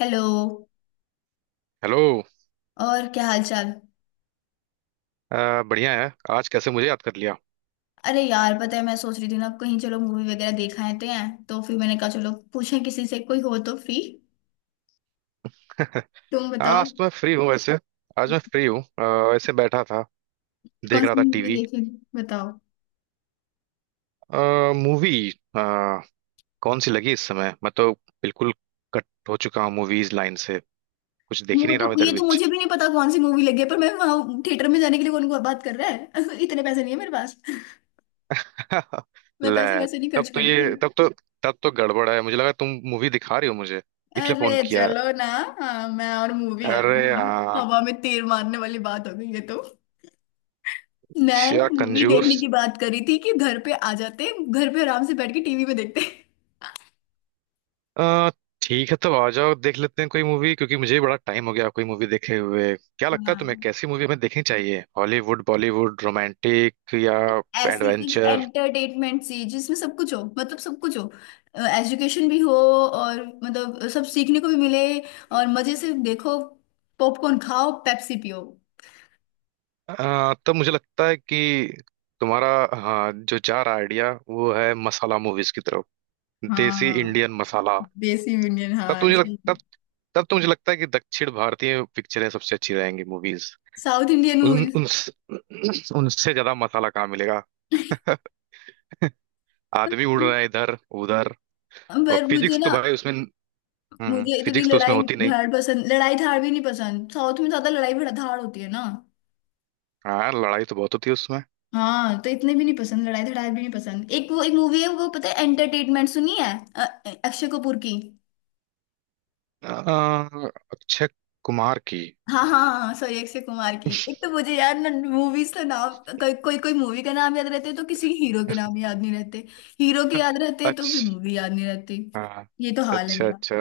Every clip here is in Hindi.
हेलो। हेलो। और क्या हाल चाल। बढ़िया है। आज कैसे मुझे याद कर लिया? अरे यार पता है मैं सोच रही थी ना कहीं चलो मूवी वगैरह देखा आते हैं। तो फिर मैंने कहा चलो पूछें किसी से कोई हो तो फ्री। तुम बताओ। आज तो मैं फ्री हूँ वैसे। आज मैं फ्री हूँ, ऐसे बैठा था, देख कौन रहा सी था मूवी टीवी। देखे, बताओ। मूवी कौन सी लगी इस समय? मैं तो बिल्कुल कट हो चुका हूँ मूवीज लाइन से, कुछ देख ही वो नहीं तो, रहा हूँ इधर ये तो बीच। मुझे भी नहीं पता कौन सी मूवी लगी है, पर मैं वहां थिएटर में जाने के लिए कौन को बात कर रहा है इतने पैसे नहीं है मेरे पास। मैं पैसे ले, वैसे नहीं तब खर्च तो करती। ये तब तो तब तो गड़बड़ है, मुझे लगा तुम मूवी दिखा रही हो मुझे, इसलिए फोन अरे किया। चलो ना। हाँ, मैं और मूवी है। अरे हाँ। हवा में तीर मारने वाली बात हो गई ये तो। मैं क्या मूवी कंजूस! देखने की बात करी थी कि घर पे आ जाते, घर पे आराम से बैठ के टीवी में देखते। अ, ठीक है, तब आ जाओ, देख लेते हैं कोई मूवी, क्योंकि मुझे भी बड़ा टाइम हो गया कोई मूवी देखे हुए। क्या लगता है तुम्हें, हाँ, कैसी मूवी हमें देखनी चाहिए? हॉलीवुड, बॉलीवुड, रोमांटिक या ऐसी कुछ एडवेंचर? एंटरटेनमेंट सी जिसमें सब कुछ हो, मतलब सब कुछ हो। एजुकेशन भी हो। और मतलब सब सीखने को भी मिले। और मजे से देखो। पॉपकॉर्न खाओ, पेप्सी पियो। तब मुझे लगता है कि तुम्हारा हाँ जो जा रहा आइडिया, वो है मसाला मूवीज की तरफ। देसी हाँ, इंडियन मसाला। देसी यूनियन, हाँ ऐसे ही। तब तब तो मुझे लगता है कि दक्षिण भारतीय पिक्चरें सबसे अच्छी रहेंगी, मूवीज। साउथ इंडियन उन मूवीज। उन उनसे ज्यादा मसाला कहाँ मिलेगा? आदमी उड़ रहे हैं इधर उधर। और पर मुझे फिजिक्स तो ना, भाई उसमें, हम्म, मुझे इतनी फिजिक्स तो उसमें लड़ाई होती नहीं। धाड़ पसंद, लड़ाई धाड़ भी नहीं पसंद, साउथ में ज्यादा लड़ाई धाड़ होती है ना। हाँ, लड़ाई तो बहुत होती है उसमें। हाँ तो इतने भी नहीं पसंद, लड़ाई धड़ाई भी नहीं पसंद। एक वो एक मूवी है, वो पता है एंटरटेनमेंट सुनी है। अक्षय कपूर की। अ, अक्षय कुमार की। हाँ हाँ हाँ, सॉरी अक्षय कुमार की। एक तो मुझे यार ना मूवीज का नाम कोई कोई कोई मूवी का नाम याद रहते हैं, तो किसी हीरो के नाम याद नहीं रहते। हीरो के याद रहते हैं तो फिर अच्छा। मूवी याद नहीं रहती। हाँ। ये तो हाल है अच्छा मेरा। अच्छा।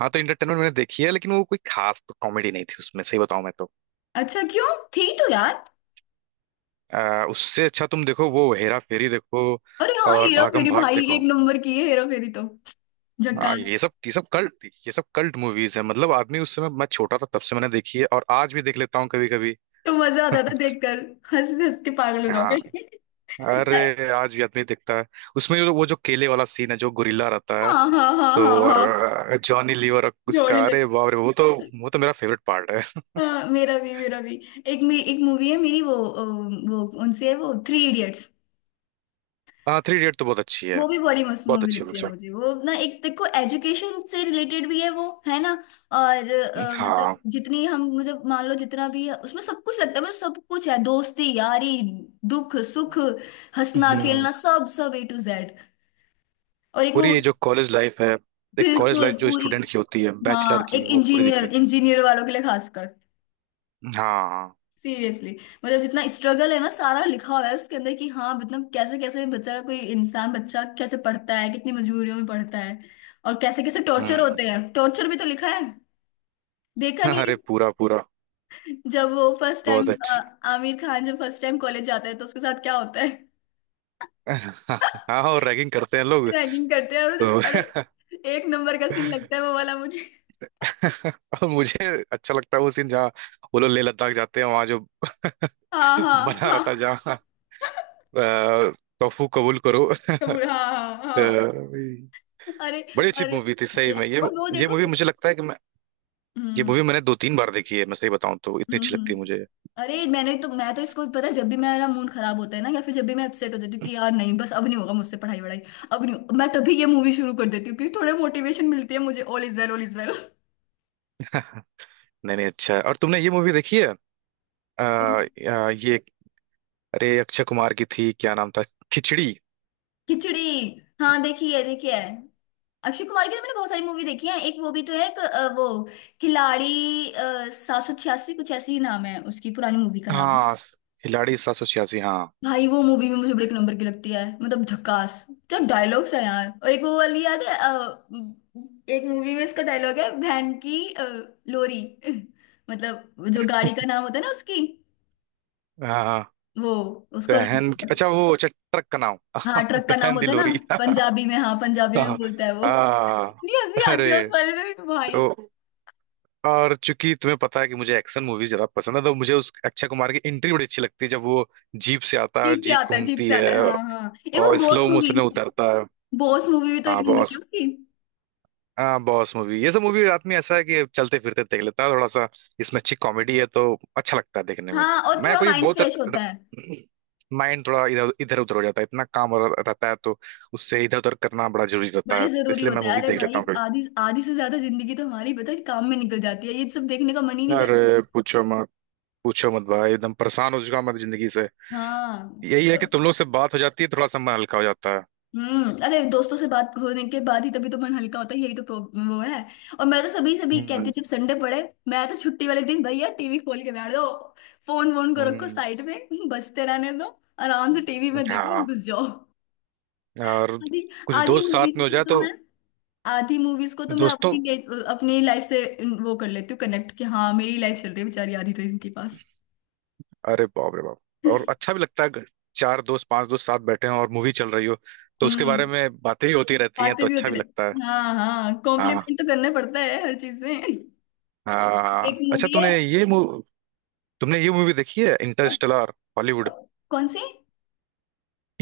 हाँ, तो इंटरटेनमेंट मैंने देखी है, लेकिन वो कोई खास तो कॉमेडी नहीं थी उसमें, सही बताऊं मैं तो। अच्छा क्यों, थी तो यार। उससे अच्छा तुम देखो वो हेरा फेरी देखो। अरे हाँ, और हीरो भागम फेरी भाग भाई एक देखो। नंबर की है, हेरा फेरी तो हाँ, ये झकास। सब ये सब कल्ट ये सब कल्ट मूवीज है, मतलब आदमी उस समय मैं छोटा था तब से मैंने देखी है, और आज भी देख लेता हूँ कभी कभी। तो मजा आता था देखकर, हंस हंस के पागल हो हाँ। जाओगे। अरे आज भी आदमी दिखता है, उसमें वो जो केले वाला सीन है, जो गोरिल्ला रहता है। हाँ हाँ हाँ तो हाँ और हाँ। जॉनी लीवर और जोड़ी। उसका, अरे बाप रे, वो तो, वो तो मेरा फेवरेट पार्ट है। हाँ, मेरा भी मेरा भी। एक मूवी है मेरी वो, वो कौन सी है, वो थ्री इडियट्स। हाँ, थ्री इडियट तो बहुत अच्छी है। वो भी बड़ी मस्त बहुत मूवी अच्छी लगती है पिक्चर। मुझे, वो ना, एक देखो एजुकेशन से रिलेटेड भी है वो, है ना। और हाँ। मतलब जितनी हम, मतलब मान लो जितना भी है उसमें सब कुछ लगता है, मतलब सब कुछ है, दोस्ती यारी, दुख सुख, हंसना हम्म। खेलना, सब सब ए टू जेड। और एक पूरी वो। ये जो कॉलेज लाइफ है, एक कॉलेज बिल्कुल लाइफ जो पूरी। स्टूडेंट की होती है, बैचलर हाँ, एक की, वो पूरी इंजीनियर दिखाई। इंजीनियर वालों के लिए खासकर। हाँ। सीरियसली। मतलब जितना स्ट्रगल है ना सारा लिखा हुआ है उसके अंदर, कि हाँ मतलब कैसे कैसे बच्चा, कोई इंसान बच्चा कैसे पढ़ता है, कितनी मजबूरियों में पढ़ता है। और कैसे कैसे टॉर्चर हम्म। होते हैं, टॉर्चर भी तो लिखा है, देखा नहीं। अरे पूरा पूरा, है जब वो फर्स्ट टाइम, बहुत अच्छा। आमिर खान जब फर्स्ट टाइम कॉलेज जाता है तो उसके साथ क्या होता है। हाँ, और रैगिंग करते हैं लोग। रैगिंग करते हैं और उसे तो अरे, एक नंबर का सीन लगता है वो वाला मुझे। और मुझे अच्छा लगता है वो सीन जहाँ वो लोग लेह लद्दाख जाते हैं, वहां जो हाँ हाँ बना रहा हाँ। था जहाँ, अ, तोफू कबूल करो। हाँ हाँ अ, हाँ। अरे। बड़ी अच्छी और मूवी थी सही में ये। और वो ये देखो। मूवी मुझे लगता है कि मैं ये हम्म मूवी मैंने दो तीन बार देखी है, मैं सही बताऊं तो, इतनी हम्म अच्छी लगती है हम्म। मुझे। अरे मैं तो इसको, पता है जब भी मेरा मूड खराब होता है ना, या फिर जब भी मैं अपसेट हो जाती हूँ कि यार नहीं, बस अब नहीं होगा मुझसे पढ़ाई वढ़ाई, अब नहीं हो- मैं तभी ये मूवी शुरू कर देती हूँ क्योंकि थोड़े मोटिवेशन मिलती है मुझे, all is well, all is well. नहीं नहीं, अच्छा है। और तुमने ये मूवी देखी है? आ, आ, ये, अरे अक्षय कुमार की थी, क्या नाम था, खिचड़ी। खिचड़ी। हाँ देखी है, देखी है। अक्षय कुमार की तो मैंने बहुत सारी मूवी देखी है। एक वो भी तो है, वो खिलाड़ी 786, कुछ ऐसी ही नाम है उसकी पुरानी मूवी का नाम। हाँ, खिलाड़ी सात सौ छियासी, हाँ। भाई वो मूवी भी मुझे बड़े एक नंबर की लगती है, मतलब झकास। क्या डायलॉग्स है यार। और एक वो वाली याद है, एक मूवी में इसका डायलॉग है, वैन की लोरी मतलब जो गाड़ी का नाम होता है ना उसकी। हाँ हाँ। वो, उसका, बहन की, अच्छा वो, अच्छा ट्रक का नाम। हाँ ट्रक का नाम बहन होता है ना, दिलोरी। पंजाबी में, हाँ पंजाबी में हाँ। बोलता है वो। हाँ। इतनी हंसी आती है उस अरे, वाले में भी भाई। तो, और चूंकि तुम्हें पता है कि मुझे एक्शन मूवीज ज्यादा पसंद है, तो मुझे उस अक्षय कुमार की एंट्री बड़ी अच्छी लगती है, जब वो जीप से आता है, जीप से जीप आता है, जीप घूमती से आता है, है, हाँ हाँ, एक वो और बॉस स्लो मूवी, मोशन में उतरता है। बॉस मूवी भी तो एक हाँ, नंबर की है बहुत। उसकी। हाँ, बॉस मूवी, ये सब मूवी रात में ऐसा है कि चलते फिरते देख लेता है थोड़ा सा। इसमें अच्छी कॉमेडी है तो अच्छा लगता है देखने में। हाँ, और मैं थोड़ा कोई माइंड बहुत फ्रेश होता है, माइंड थोड़ा इधर इधर उधर हो जाता है, इतना काम रहता है, तो उससे इधर उधर करना बड़ा जरूरी रहता बड़े है, तो जरूरी इसलिए मैं होता है। मूवी अरे देख लेता भाई हूँ कभी। आधी, आधी से ज्यादा जिंदगी तो हमारी पता है काम में निकल जाती है, ये सब देखने का मन ही नहीं करता। अरे पूछो मत, पूछो मत भाई, एकदम परेशान हो चुका हूं मैं जिंदगी से। हाँ। यही है कि तब- तुम लोग से बात हो जाती है, थोड़ा सा मन हल्का हो जाता है। हम्म, अरे दोस्तों से बात होने के बाद ही तभी तो मन हल्का होता है, यही तो प्रॉब्लम वो है। और मैं तो सभी सभी कहती हम्म। हूँ जब संडे पड़े, मैं तो छुट्टी वाले दिन भैया टीवी खोल के बैठ दो, फोन वोन को रखो हम्म। साइड में बजते रहने दो, आराम से टीवी में देखो, हाँ, घुस जाओ। और आधी, कुछ आधी दोस्त साथ मूवीज में हो जाए तो तो मैं, आधी मूवीज को तो मैं दोस्तों, अपनी लाइफ से वो कर लेती हूँ, कनेक्ट कि हाँ मेरी लाइफ चल रही है बेचारी, आधी तो इनके पास। अरे बाप रे बाप, और अच्छा भी लगता है अगर चार दोस्त, पांच दोस्त साथ बैठे हैं और मूवी चल रही हो, तो उसके बारे हम्म। में बातें ही होती रहती हैं, बातें तो भी अच्छा होती भी लगता है। रहती, हाँ हाँ, हाँ। कॉम्प्लीमेंट तो करना पड़ता है हर चीज में। एक हाँ, अच्छा, मूवी है, तुमने ये मूवी देखी है, इंटरस्टेलर? हॉलीवुड। कौन सी।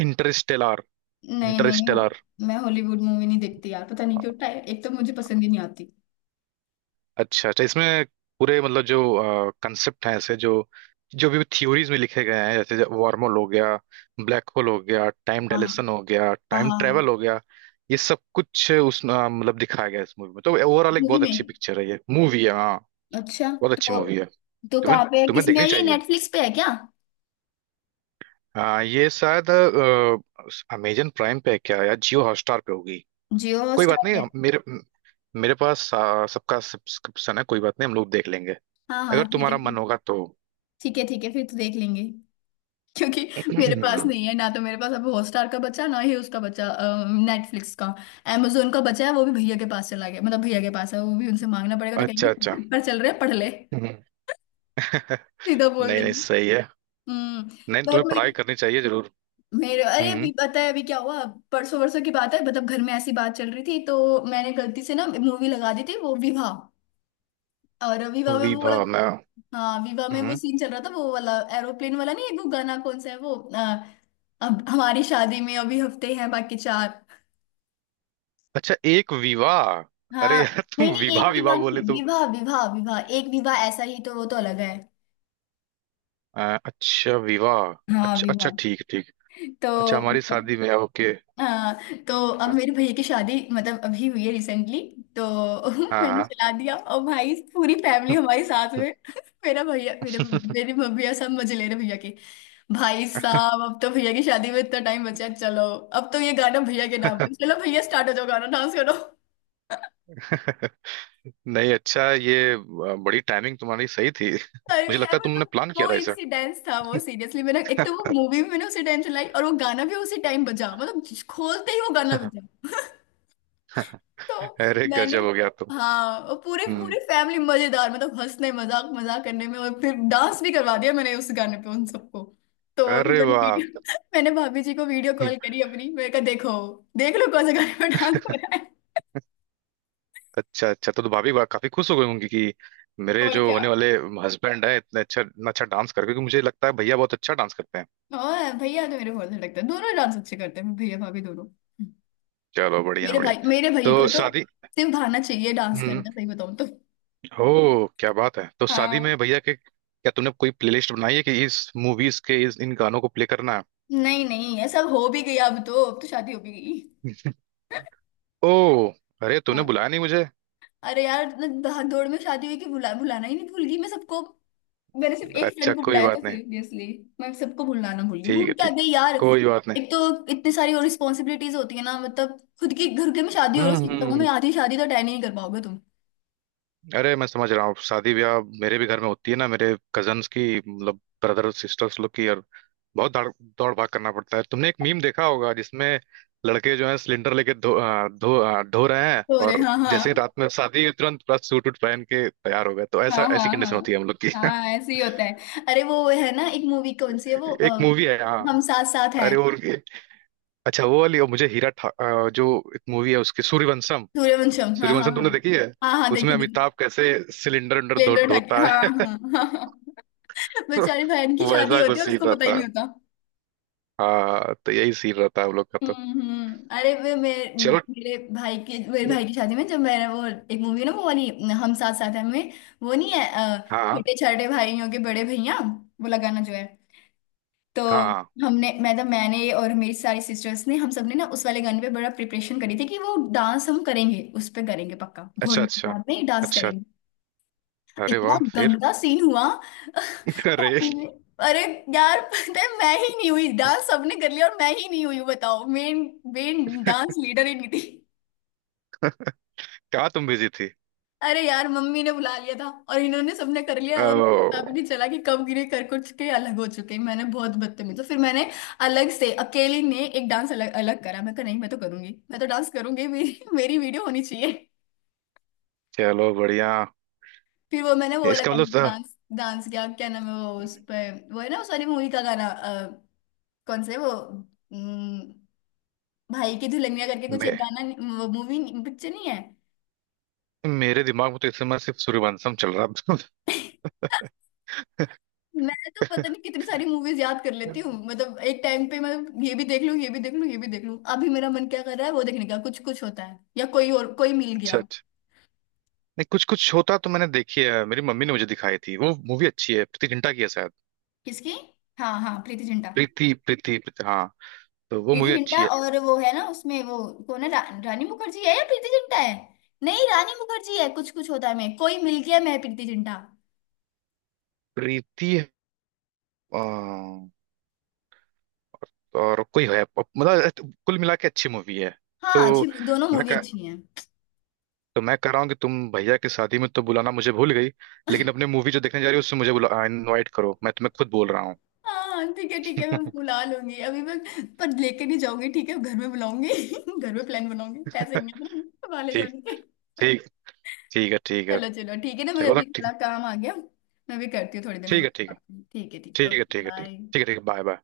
इंटरस्टेलर। नहीं नहीं इंटरस्टेलर, नहीं, मैं हॉलीवुड मूवी नहीं देखती यार, पता नहीं क्यों, एक तो मुझे पसंद ही नहीं आती। अच्छा अच्छा, इसमें पूरे मतलब जो कंसेप्ट हैं, ऐसे जो जो भी थ्योरीज में लिखे गए हैं, जैसे वार्म होल हो गया, ब्लैक होल हो गया, टाइम हाँ डायलेशन हो गया, हाँ टाइम हाँ। ट्रेवल हो गया, ये सब कुछ उस मतलब दिखाया गया है इस मूवी में, तो ओवरऑल एक मूवी बहुत में, अच्छी पिक्चर है, ये मूवी है। हाँ, अच्छा। बहुत अच्छी तो मूवी है, तो तुम्हें कहाँ पे है, तुम्हें किसमें देखनी है, ये चाहिए। नेटफ्लिक्स पे है क्या? हाँ, ये शायद अमेजन प्राइम पे है क्या, या जियो हॉटस्टार पे होगी। जियो कोई बात हॉटस्टार नहीं, पे। मेरे पास सबका सब्सक्रिप्शन है, कोई बात नहीं, हम लोग देख लेंगे हाँ हाँ अगर ठीक है तुम्हारा मन फिर। होगा तो। ठीक है फिर तो देख लेंगे, क्योंकि मेरे पास नहीं है ना, तो मेरे पास अब हॉटस्टार का बचा ना, ही उसका बचा, नेटफ्लिक्स का, amazon का बचा है, वो भी भैया के पास चला गया, मतलब भैया के पास है वो भी, उनसे मांगना पड़ेगा तो अच्छा कहेंगे अच्छा। पेपर चल रहे हैं पढ़ ले हम्म। सीधा बोल नहीं नहीं, देंगे। सही है। हम्म। नहीं, बट तुम्हें मैं पढ़ाई करनी चाहिए जरूर। मेरे अरे अभी हम्म। पता है अभी क्या हुआ। परसों वरसों की बात है, मतलब घर में ऐसी बात चल रही थी, तो मैंने गलती से ना मूवी लगा दी थी वो विवाह। और विवाह में वो वाला, विभा, मैं, हाँ विवाह में वो हम्म, सीन चल रहा था, वो वाला एरोप्लेन वाला, नहीं है, वो गाना कौन सा है वो, अब हमारी शादी में अभी हफ्ते हैं बाकी चार। अच्छा, एक विवाह, हाँ, अरे यार नहीं तुम नहीं, एक विवाह विवाह विवाह नहीं, बोले तुम, विवाह विवाह विवाह, एक विवाह ऐसा ही तो, वो तो अलग है। अ, अच्छा विवाह। हाँ अच्छा अच्छा, विवाह। ठीक ठीक। अच्छा, तो, हमारी शादी में, ओके। हाँ। तो अब मेरे भैया की शादी मतलब अभी हुई है रिसेंटली। तो हाँ मैंने हाँ। चला दिया और भाई पूरी फैमिली हमारे साथ में मेरा भैया, मेरे मेरे मम्मी और सब मजे ले रहे भैया के, भाई साहब अब तो भैया की शादी में इतना टाइम बचा है, चलो अब तो ये गाना भैया के नाम पे, चलो भैया स्टार्ट हो जाओ, गाना डांस करो। नहीं अच्छा ये बड़ी टाइमिंग तुम्हारी सही थी। मुझे टाइमिंग लगता यार, है तुमने मतलब प्लान किया वो था इसे। इंसिडेंस था वो, सीरियसली मैंने, एक तो वो मूवी भी मैंने उसी टाइम चलाई और वो गाना भी उसी टाइम बजा, मतलब खोलते ही वो गाना बजा। तो अरे मैंने, गजब हो गया तुम। हाँ और पूरे, हम्म। पूरे फैमिली मजेदार, मतलब हंसने मजाक, मजाक करने में, और फिर डांस भी करवा दिया मैंने उस गाने पे उन सबको। तो फिर अरे मैंने वाह। वीडियो मैंने भाभी जी को वीडियो कॉल करी अपनी, मैंने कहा देखो, देख लो कौन से गाने पे डांस हो रहा है। अच्छा अच्छा, तो भाभी काफी खुश हो गई होंगी कि मेरे और जो क्या। होने वाले हस्बैंड है, इतने अच्छा, इतना अच्छा डांस करके, क्योंकि मुझे लगता है भैया बहुत अच्छा डांस करते हैं। और भैया तो मेरे बहुत अच्छा लगता है, दोनों डांस अच्छे करते हैं, भैया भाभी दोनों। चलो बढ़िया मेरे बढ़िया। भाई मेरे भाई को तो तो शादी, सिर्फ भाना चाहिए डांस हम्म, करना, सही बताऊं तो। हो, क्या बात है, तो शादी हाँ में भैया के क्या तूने कोई प्लेलिस्ट बनाई है कि इस मूवीज के, इस इन गानों को प्ले करना नहीं नहीं, ये सब हो भी गया अब तो, अब तो शादी हो भी गई। है? ओ, अरे तूने हाँ बुलाया नहीं मुझे। अरे यार, भाग दौड़ में शादी हुई कि भुला भुलाना ही नहीं, भूल गई मैं सबको। मैंने सिर्फ एक अच्छा फ्रेंड को कोई बुलाया था बात नहीं, सीरियसली। मैं सबको भुलाना भूल गई, ठीक है भूल क्या ठीक, गई यार। कोई बात नहीं। एक तो इतनी सारी और रिस्पॉन्सिबिलिटीज होती है ना, मतलब खुद के घर के में शादी हो रहा है, हम्म। सही बताऊं हम्म। मैं आधी शादी तो अटेंड ही नहीं कर पाओगे तुम, अरे मैं समझ रहा हूँ, शादी ब्याह मेरे भी घर में होती है ना, मेरे कजन्स की, मतलब ब्रदर सिस्टर्स लोग की, और बहुत दौड़ दौड़ भाग करना पड़ता है। तुमने एक मीम देखा होगा जिसमें लड़के जो है सिलेंडर लेके ढो रहे हैं, हो रहे, और हाँ जैसे ही हाँ रात में शादी है, तुरंत पूरा सूट वूट पहन के तैयार हो गए, तो ऐसा, हाँ ऐसी हाँ कंडीशन हाँ होती है हम लोग की। हाँ, ऐसे ही होता है। अरे वो है ना एक मूवी कौन सी है वो, एक मूवी है हाँ, हम साथ साथ हैं। अरे वो उनकी- अच्छा वो वाली, और मुझे जो एक मूवी है उसकी, सूर्यवंशम। सूर्यवंशम, हाँ हाँ सूर्यवंशम हाँ तुमने देखी है? हाँ। हाँ उसमें देखिए देखिए। अमिताभ कैसे सिलेंडर उलेंडर स्प्लेंडर ठाके, धोता हाँ है। हाँ हाँ हाँ। बेचारे बहन की वो शादी ऐसा कुछ होती है और सीन उसको पता ही रहता है, नहीं होता। हाँ, तो यही सीन रहता है हम लोग का तो। हम्म। अरे वे मेरे, चलो। मेरे भाई के, मेरे भाई की शादी में जब मैंने वो, एक मूवी है ना वो वाली, हम साथ साथ हैं में, वो नहीं है, अ, हाँ छोटे छोटे भाइयों के बड़े भैया वो लगाना जो है। तो हाँ हाँ। हमने मतलब मैंने और मेरी सारी सिस्टर्स ने, हम सब ने ना उस वाले गाने पे बड़ा प्रिपरेशन करी थी कि वो डांस हम करेंगे, उस पे करेंगे पक्का अच्छा घोड़ी की अच्छा डाल में डांस अच्छा। करेंगे। अरे इतना वाह, फिर। गंदा सीन हुआ अरे। शादी में। अरे यार पता है, मैं ही नहीं हुई, डांस सबने कर लिया और मैं ही नहीं हुई हूँ, बताओ मेन, मेन डांस लीडर ही नहीं थी। कहाँ, तुम बिजी थी? अरे यार मम्मी ने बुला लिया था और इन्होंने सबने कर लिया, और पता भी ओ, नहीं चला कि कब गिरे कर कुछ के अलग हो चुके, मैंने बहुत बदतमीज। तो फिर मैंने अलग से अकेली ने एक डांस अलग अलग करा, मैं कहा नहीं मैं तो करूंगी, मैं तो डांस करूंगी, मेरी, मेरी वीडियो होनी चाहिए। चलो बढ़िया। फिर वो मैंने वो वाला इसका मतलब गाना था, डांस, डांस किया, क्या नाम है वो, उस पर वो है ना उस वाली मूवी का गाना, कौन से वो, भाई की दुल्हनिया करके कुछ एक मैं गाना। वो मूवी पिक्चर नहीं, वो movie नहीं- picture नहीं है। मेरे दिमाग में तो इस समय सिर्फ सूर्यवंशम चल रहा है। मैं तो पता नहीं कितनी सारी मूवीज याद कर लेती हूँ, मतलब एक टाइम पे मैं ये भी देख लूँ, ये भी देख लूँ, ये भी देख लूँ। अभी मेरा मन क्या कर रहा है वो देखने का, कुछ कुछ होता है या कोई और कोई मिल अच्छा गया। अच्छा। नहीं, कुछ कुछ होता तो मैंने देखी है, मेरी मम्मी ने मुझे दिखाई थी, वो मूवी अच्छी है, प्रीति जिंटा की है शायद। किसकी, हाँ हाँ प्रीति जिंटा। प्रीति प्रीति प्रीति, हाँ, तो वो प्रीति मूवी अच्छी जिंटा है। और वो है ना उसमें वो कौन है, रानी मुखर्जी है या प्रीति जिंटा है। नहीं रानी मुखर्जी है कुछ कुछ होता है, मैं कोई मिल गया मैं प्रीति जिंटा। प्रीति, अ, और कोई है, मतलब कुल मिला के अच्छी मूवी है। हाँ अच्छी, तो दोनों मैं मूवी कह अच्छी हैं। तो मैं कह रहा हूँ कि तुम भैया की शादी में तो बुलाना मुझे भूल गई, लेकिन अपने मूवी जो देखने जा रही हो उसमें मुझे बुला, इनवाइट करो, मैं तुम्हें खुद बोल रहा हूँ। हाँ ठीक है मैं बुला लूंगी। अभी मैं पर लेके नहीं जाऊंगी, ठीक है घर में बुलाऊंगी। घर में प्लान बनाऊंगी, पैसे नहीं है वाले ठीक, जाने के। ठीक, ठीक है, ठीक है। चलो चलो ठीक है ना, मुझे चलो तो अभी थोड़ा ठीक, काम आ गया। मैं भी करती हूँ थोड़ी देर में ठीक है, ठीक है, बात करती हूँ। ठीक है ठीक है, ठीक है, ओके ठीक है, ठीक बाय। है, ठीक है, बाय बाय।